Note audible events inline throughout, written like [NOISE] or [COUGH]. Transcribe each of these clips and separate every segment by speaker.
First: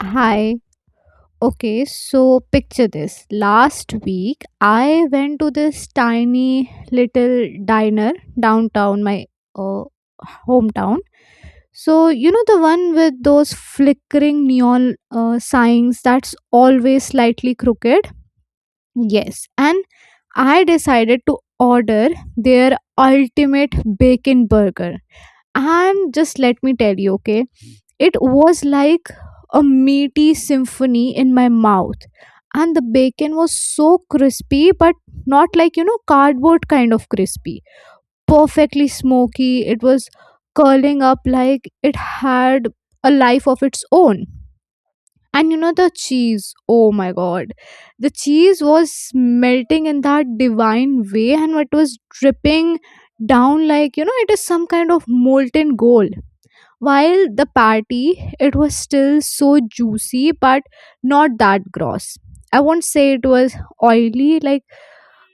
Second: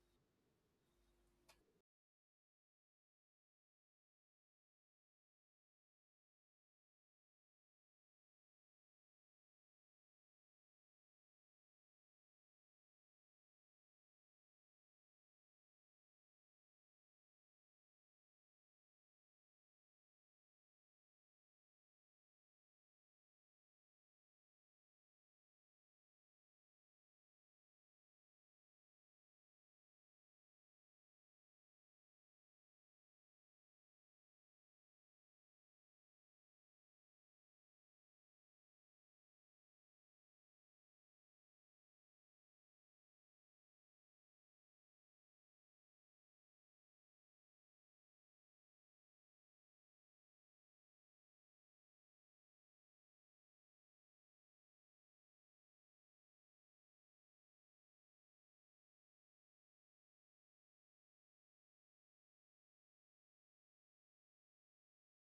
Speaker 1: Hi. Okay, so picture this. Last week, I went to this tiny little diner downtown, my uh, hometown. So, you know, the one with those flickering neon signs that's always slightly crooked? Yes. And I decided to order their ultimate bacon burger. And just let me tell you, okay, it was like a meaty symphony in my mouth. And the bacon was so crispy, but not like, you know, cardboard kind of crispy. Perfectly smoky. It was curling up like it had a life of its own. And you know, the cheese, oh my god. The cheese was melting in that divine way and it was dripping down like, you know, it is some kind of molten gold while the party, it was still so juicy, but not that gross. I won't say it was oily, like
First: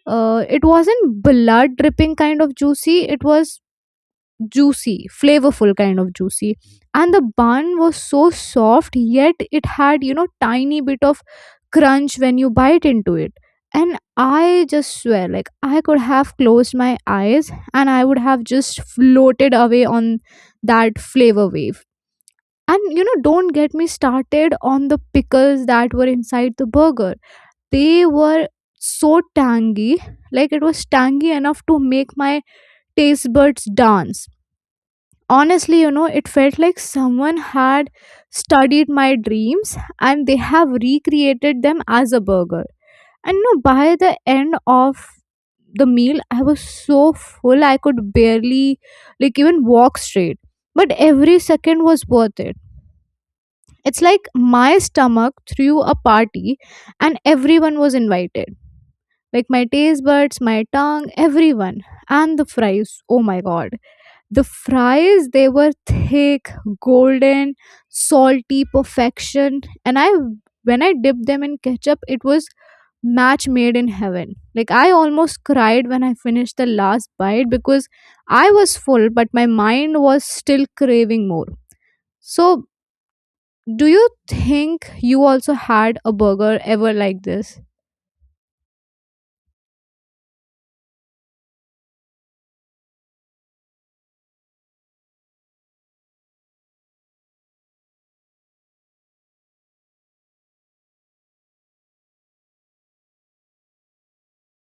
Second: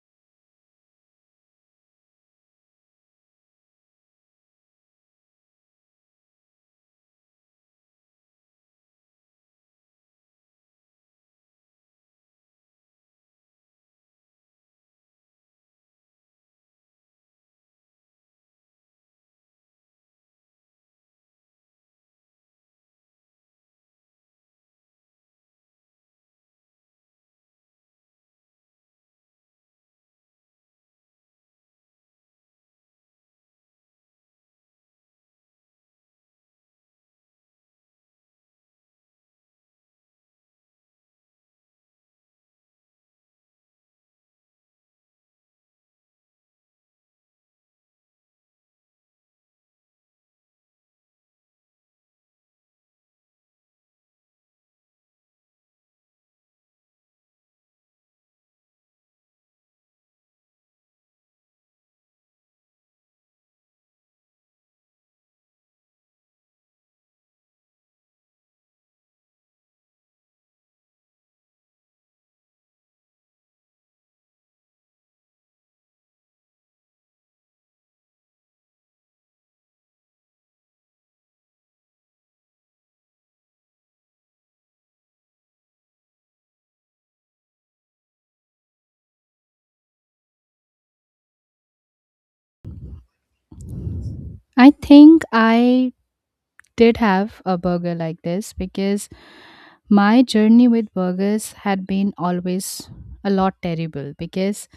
Speaker 1: it wasn't blood dripping kind of juicy, it was juicy, flavorful kind of juicy. And the bun was so soft, yet it had, you know, tiny bit of crunch when you bite into it. And I just swear, like, I could have closed my eyes and I would have just floated away on that flavor wave. And you know, don't get me started on the pickles that were inside the burger. They were so tangy, like it was tangy enough to make my taste buds dance. Honestly, you know, it felt like someone had studied my dreams and they have recreated them as a burger. And you know, by the end of the meal, I was so full I could barely, like, even walk straight. But every second was worth it. It's like my stomach threw a party and everyone was invited. Like my taste buds, my tongue, everyone. And the fries, oh my god. The fries, they were thick, golden, salty perfection. And I, when I dipped them in ketchup, it was match made in heaven. Like I almost cried when I finished the last bite because I was full, but my mind was still craving more. So do you think you also had a burger ever like this?
Speaker 2: I think I did have a burger like this because my journey with burgers had been always a lot terrible because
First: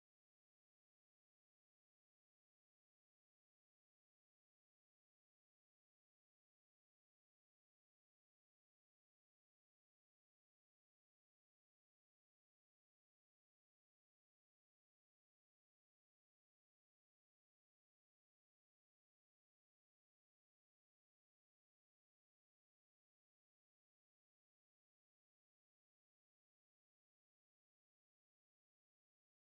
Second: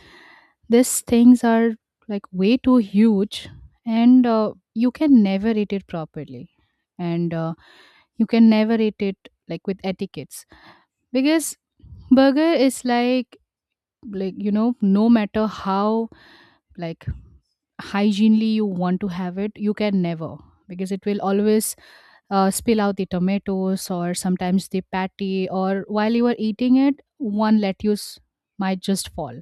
Speaker 2: these things are like way too huge and you can never eat it properly and you can never eat it like with etiquettes because burger is like, you know, no matter how like hygienely you want to have it, you can never, because it will always spill out the tomatoes or sometimes the patty, or while you are eating it, one lettuce might just fall.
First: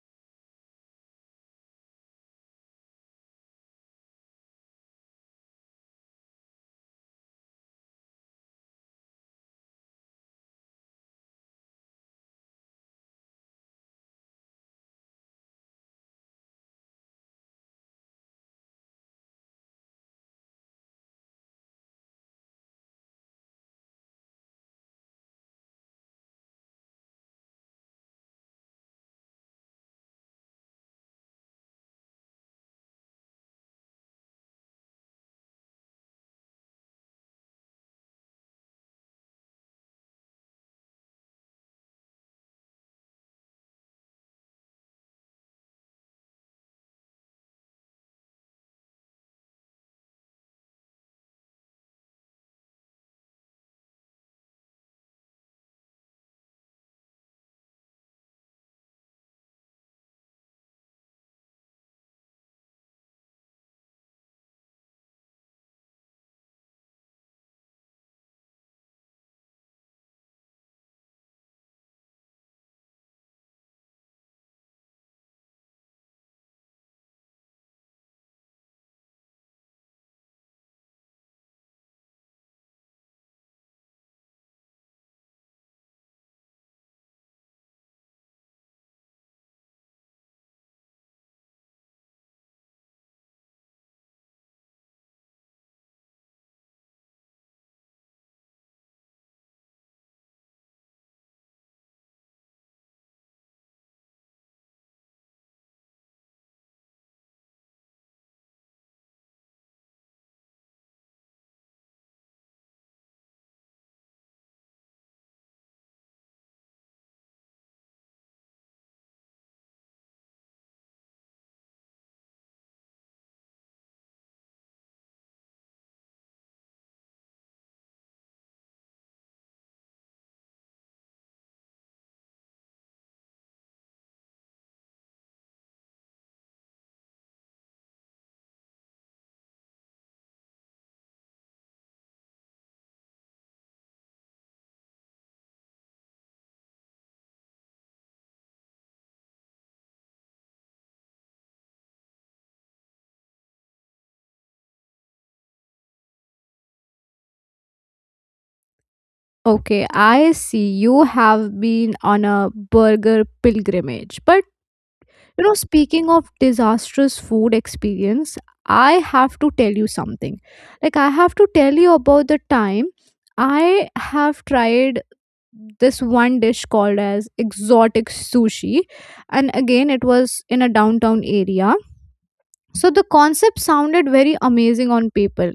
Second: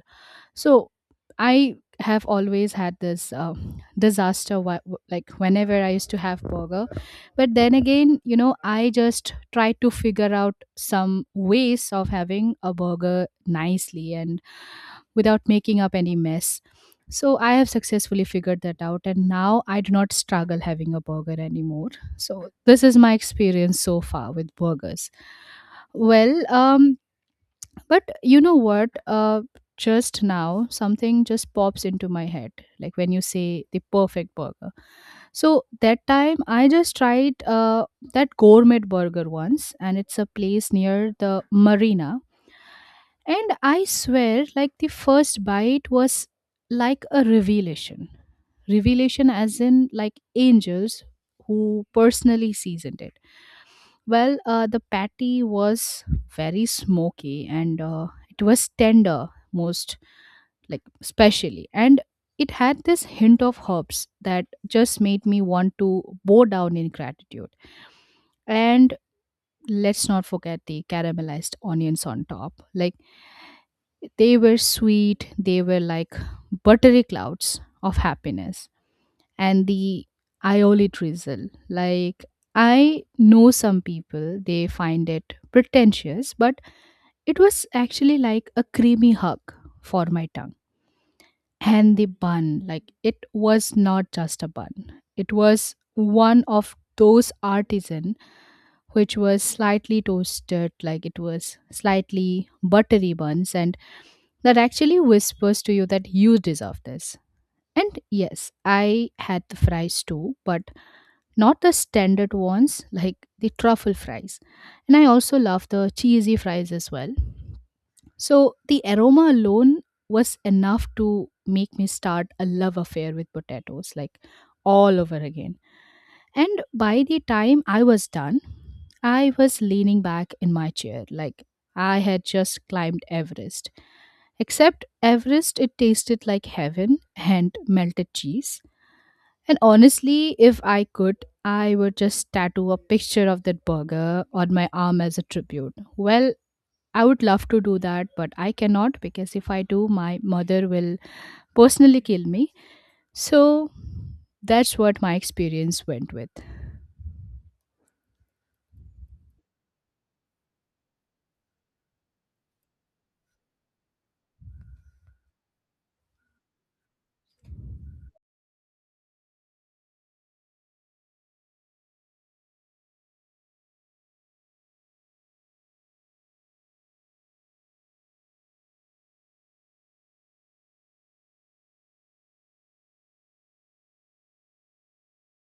Speaker 2: So I have always had this disaster like whenever I used to have burger. But then again, you know, I just try to figure out some ways of having a burger nicely and without making up any mess. So I have successfully figured that out, and now I do not struggle having a burger anymore. So this is my experience so far with burgers. Well, um, but you know what? Just now something just pops into my head, like when you say the perfect burger. So that time I just tried that gourmet burger once, and it's a place near the marina. And I swear, like the first bite was like a revelation. Revelation, as in like angels who personally seasoned it. The patty was very smoky, and it was tender most, like, specially. And it had this hint of herbs that just made me want to bow down in gratitude. And let's not forget the caramelized onions on top. Like, they were sweet, they were like buttery clouds of happiness. And the aioli drizzle, like, I know some people, they find it pretentious, but it was actually like a creamy hug for my tongue. And the bun, like it was not just a bun. It was one of those artisan, which was slightly toasted, like it was slightly buttery buns, and that actually whispers to you that you deserve this. And yes, I had the fries too, but not the standard ones like the truffle fries. And I also love the cheesy fries as well. So the aroma alone was enough to make me start a love affair with potatoes, like, all over again. And by the time I was done, I was leaning back in my chair, like I had just climbed Everest. Except Everest, it tasted like heaven and melted cheese. And honestly, if I could, I would just tattoo a picture of that burger on my arm as a tribute. Well, I would love to do that, but I cannot, because if I do, my mother will personally kill me. So that's what my experience went with.
Speaker 1: Okay, I see you have been on a burger pilgrimage. But you know, speaking of disastrous food experience, I have to tell you something. Like I have to tell you about the time I have tried this one dish called as exotic sushi, and again it was in a downtown area. So the concept sounded very amazing on paper.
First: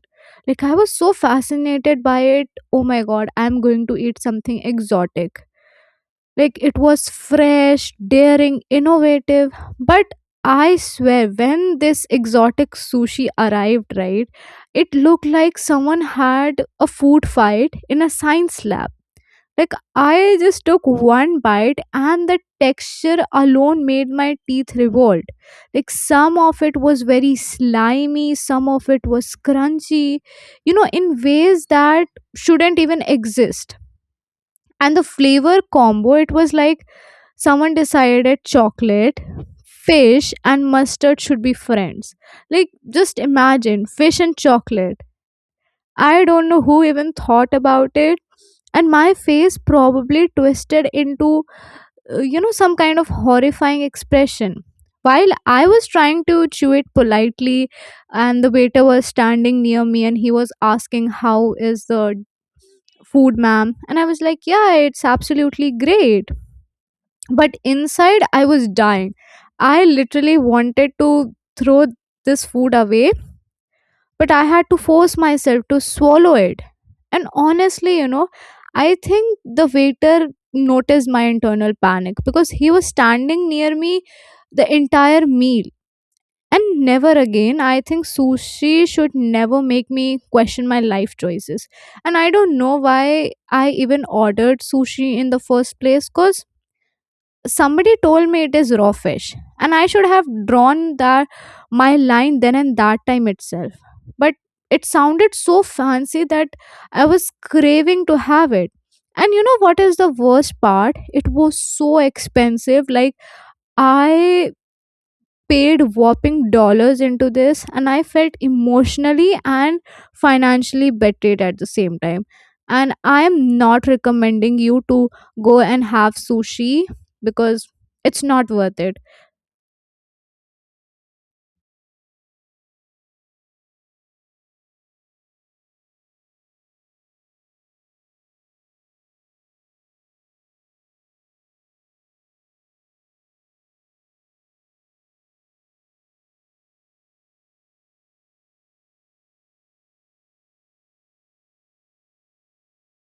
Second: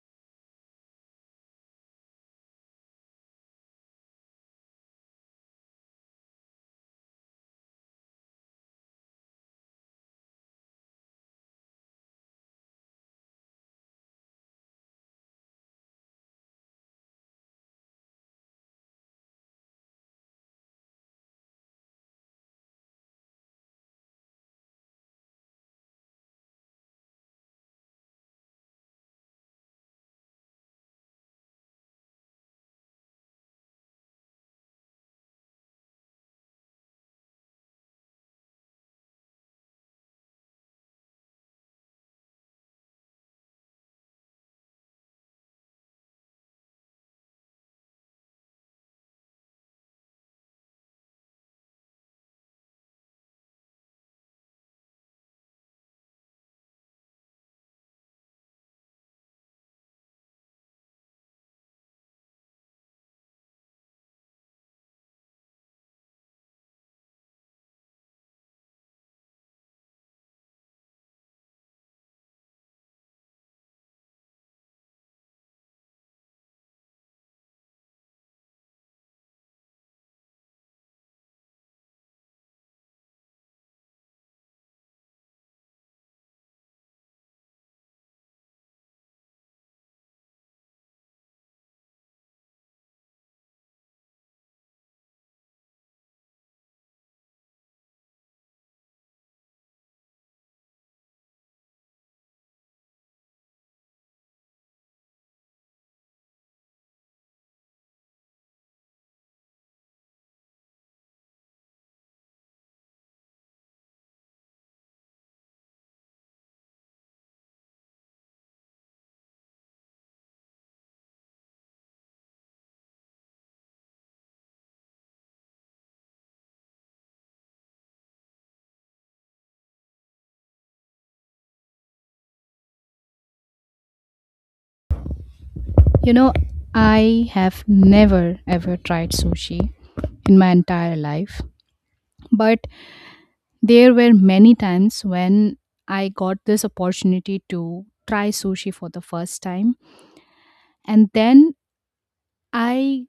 Speaker 1: Like I was so fascinated by it. Oh my god, I'm going to eat something exotic. Like it was fresh, daring, innovative. But I swear, when this exotic sushi arrived, right, it looked like someone had a food fight in a science lab. Like I just took one bite and the texture alone made my teeth revolt. Like some of it was very slimy, some of it was crunchy, you know, in ways that shouldn't even exist. And the flavor combo, it was like someone decided chocolate, fish, and mustard should be friends. Like just imagine fish and chocolate. I don't know who even thought about it. And my face probably twisted into, you know, some kind of horrifying expression. While I was trying to chew it politely, and the waiter was standing near me and he was asking, "How is the food, ma'am?" And I was like, "Yeah, it's absolutely great." But inside, I was dying. I literally wanted to throw this food away, but I had to force myself to swallow it. And honestly, you know, I think the waiter noticed my internal panic because he was standing near me the entire meal. And never again, I think sushi should never make me question my life choices. And I don't know why I even ordered sushi in the first place because somebody told me it is raw fish and I should have drawn that my line then and that time itself, but it sounded so fancy that I was craving to have it. And you know what is the worst part, it was so expensive. Like I paid whopping dollars into this and I felt emotionally and financially betrayed at the same time. And I am not recommending you to go and have sushi because it's not worth it.
Speaker 2: You know, I have never ever tried sushi in my entire life, but there were many times when I got this opportunity to try sushi for the first time, and then I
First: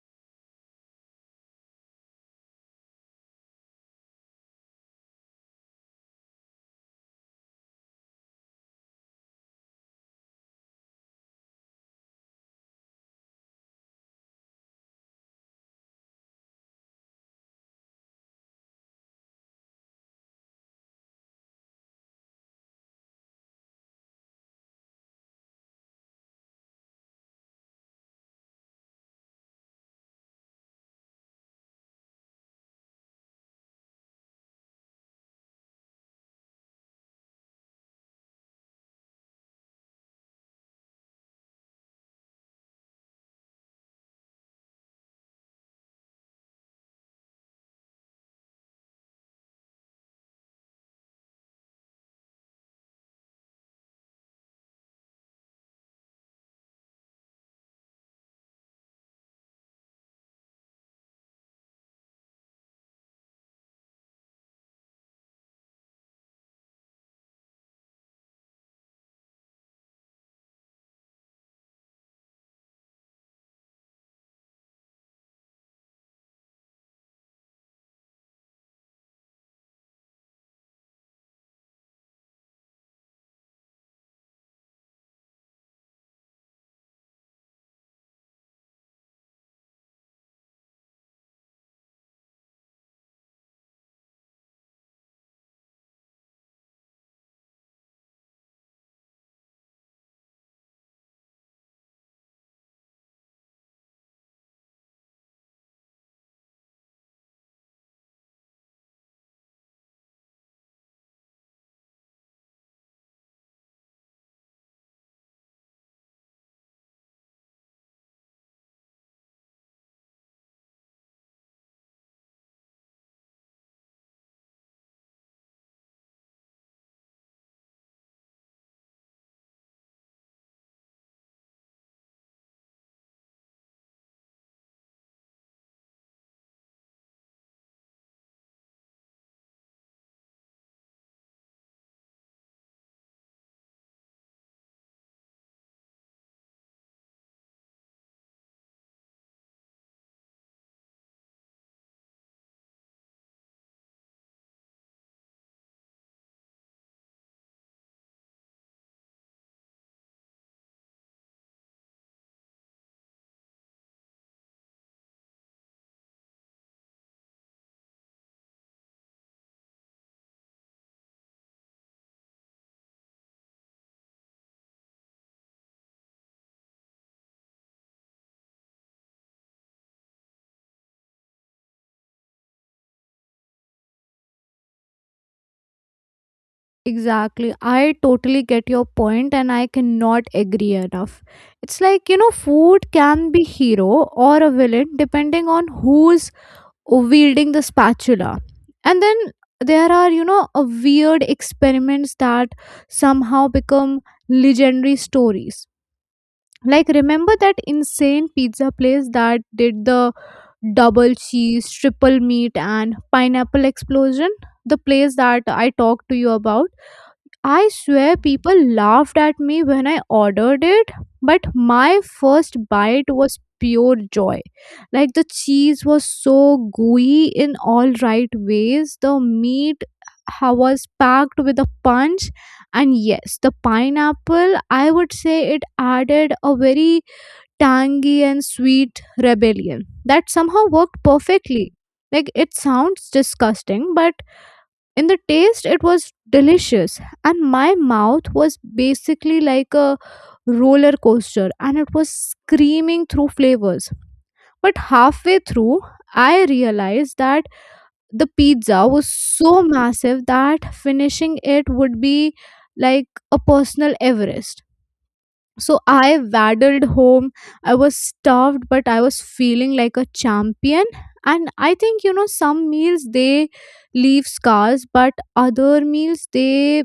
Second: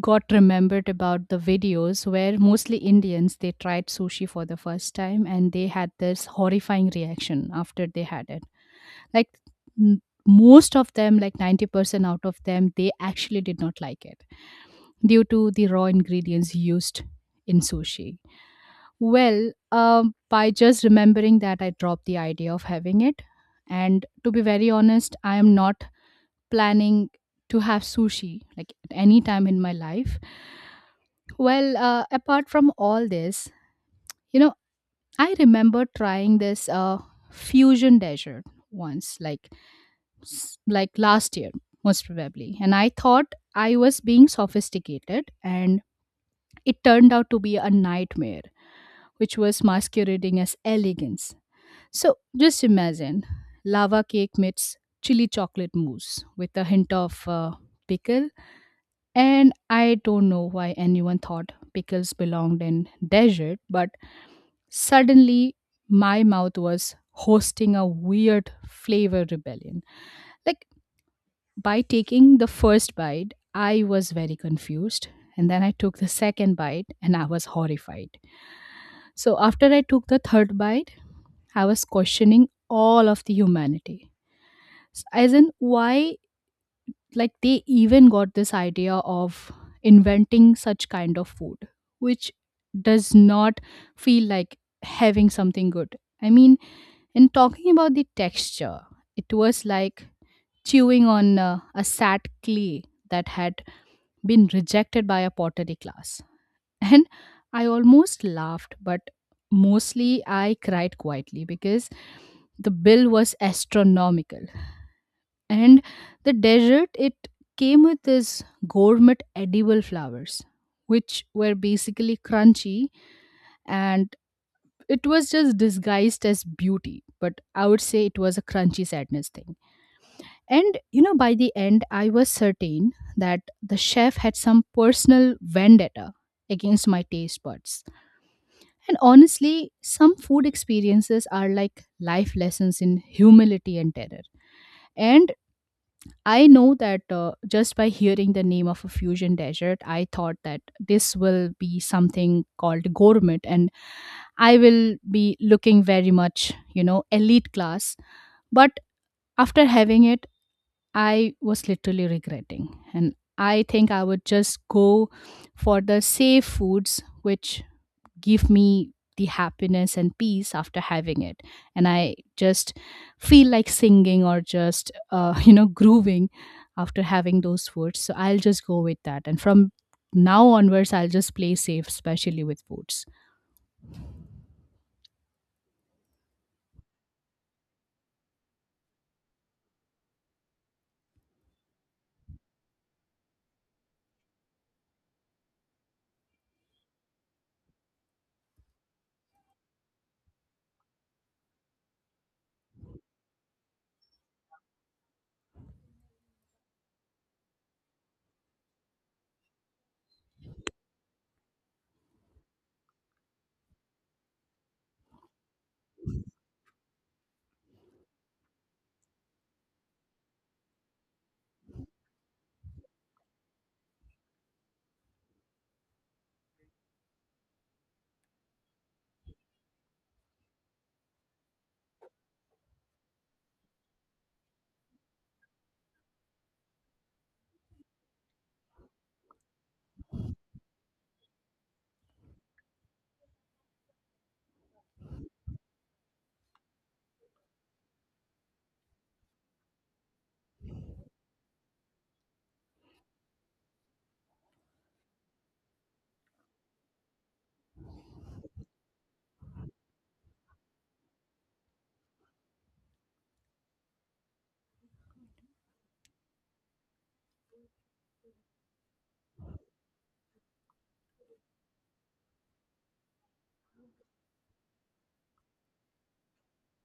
Speaker 2: got remembered about the videos where mostly Indians they tried sushi for the first time and they had this horrifying reaction after they had it. Like most of them, like 90% out of them, they actually did not like it due to the raw ingredients used in sushi. By just remembering that, I dropped the idea of having it. And to be very honest, I am not planning to have sushi like at any time in my life. Apart from all this, you know, I remember trying this fusion dessert once, like like last year, most probably, and I thought I was being sophisticated, and it turned out to be a nightmare, which was masquerading as elegance. So just imagine lava cake meets chili chocolate mousse with a hint of pickle. And I don't know why anyone thought pickles belonged in dessert, but suddenly, my mouth was hosting a weird flavor rebellion. Like, by taking the first bite, I was very confused. And then I took the second bite and I was horrified. So, after I took the third bite, I was questioning all of the humanity. As in, why like they even got this idea of inventing such kind of food which does not feel like having something good. I mean, in talking about the texture, it was like chewing on a sad clay that had been rejected by a pottery class. [LAUGHS] And I almost laughed, but mostly I cried quietly because the bill was astronomical. And the dessert, it came with this gourmet edible flowers, which were basically crunchy, and it was just disguised as beauty, but I would say it was a crunchy sadness thing. And you know, by the end I was certain that the chef had some personal vendetta against my taste buds. And honestly, some food experiences are like life lessons in humility and terror. And I know that, just by hearing the name of a fusion desert, I thought that this will be something called gourmet, and I will be looking very much, you know, elite class. But after having it, I was literally regretting, and I think I would just go for the safe foods, which give me the happiness and peace after having it. And I just feel like singing or just [LAUGHS] you know, grooving after having those foods. So I'll just go with that. And from now onwards, I'll just play safe, especially with foods.
Speaker 1: Exactly. I totally get your point and I cannot agree enough. It's like you know food can be hero or a villain depending on who's wielding the spatula. And then there are, you know, a weird experiments that somehow become legendary stories. Like remember that insane pizza place that did the double cheese triple meat and pineapple explosion, the place that I talked to you about? I swear people laughed at me when I ordered it, but my first bite was pure joy. Like the cheese was so gooey in all right ways, the meat was packed with a punch, and yes, the pineapple, I would say it added a very tangy and sweet rebellion that somehow worked perfectly. Like it sounds disgusting, but in the taste it was delicious and my mouth was basically like a roller coaster and it was screaming through flavors. But halfway through I realized that the pizza was so massive that finishing it would be like a personal everest. So I waddled home. I was starved, but I was feeling like a champion. And I think, you know, some meals they leave scars, but other meals they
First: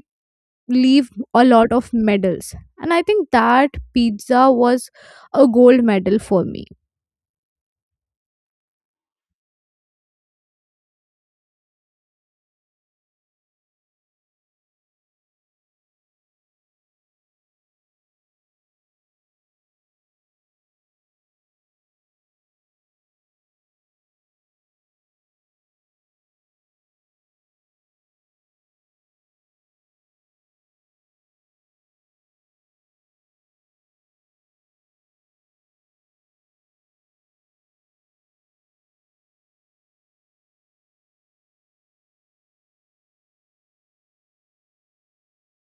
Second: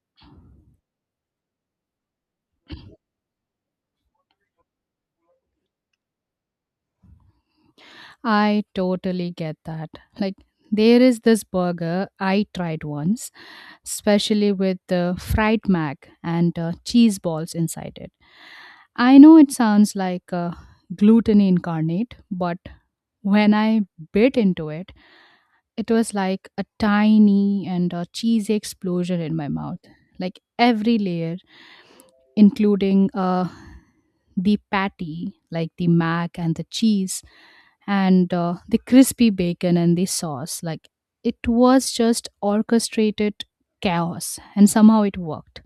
Speaker 1: leave a lot of medals. And I think that pizza was a gold medal for me.
Speaker 2: I totally get that. Like, there is this burger I tried once, especially with the fried mac and cheese balls inside it. I know it sounds like gluten incarnate, but when I bit into it, it was like a tiny and a cheesy explosion in my mouth. Like every layer, including the patty, like the mac and the cheese, and the crispy bacon and the sauce. Like, it was just orchestrated chaos, and somehow it worked.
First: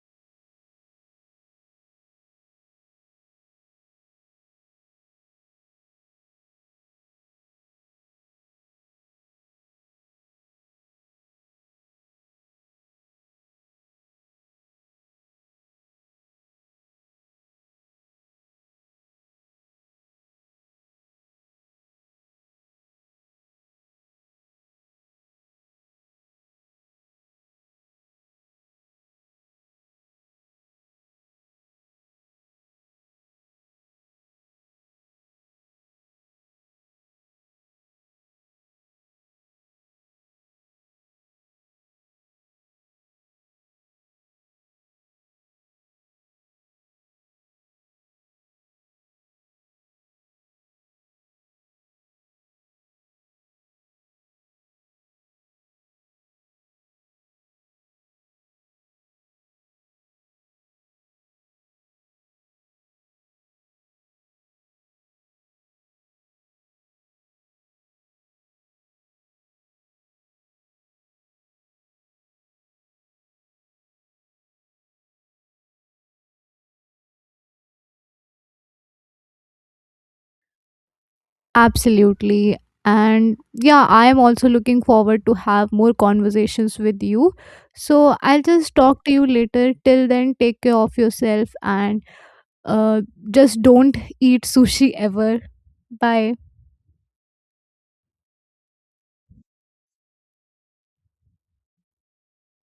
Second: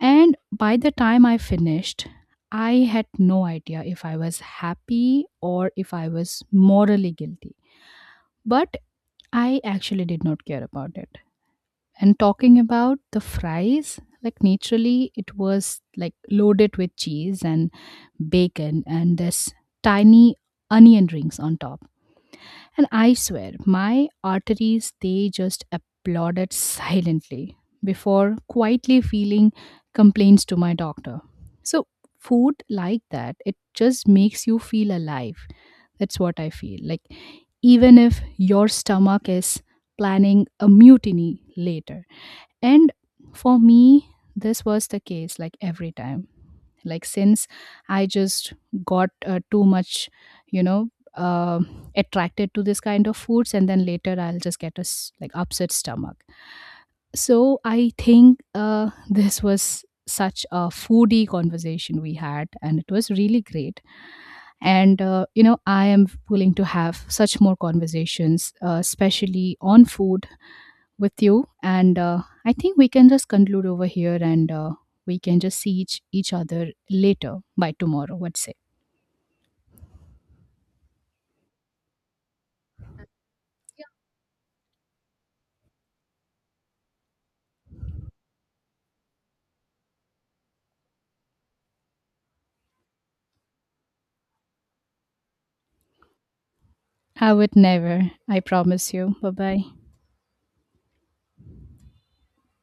Speaker 2: And by the time I finished, I had no idea if I was happy or if I was morally guilty. But I actually did not care about it. And talking about the fries, like naturally it was like loaded with cheese and bacon and this tiny onion rings on top. And I swear, my arteries they just applauded silently before quietly feeling complaints to my doctor. So food like that, it just makes you feel alive. That's what I feel. Like, even if your stomach is planning a mutiny later. And for me, this was the case like every time. Like, since I just got too much, you know, attracted to this kind of foods, and then later I'll just get a like upset stomach. So, I think [LAUGHS] this was such a foodie conversation we had, and it was really great. And, you know, I am willing to have such more conversations, especially on food with you. And I think we can just conclude over here, and we can just see each other later by tomorrow, let's say.
Speaker 1: Absolutely. And yeah, I am also looking forward to have more conversations with you. So I'll just talk to you later. Till then, take care of yourself and uh, just don't eat sushi ever. Bye.
Speaker 2: I would never. I promise you. Bye bye.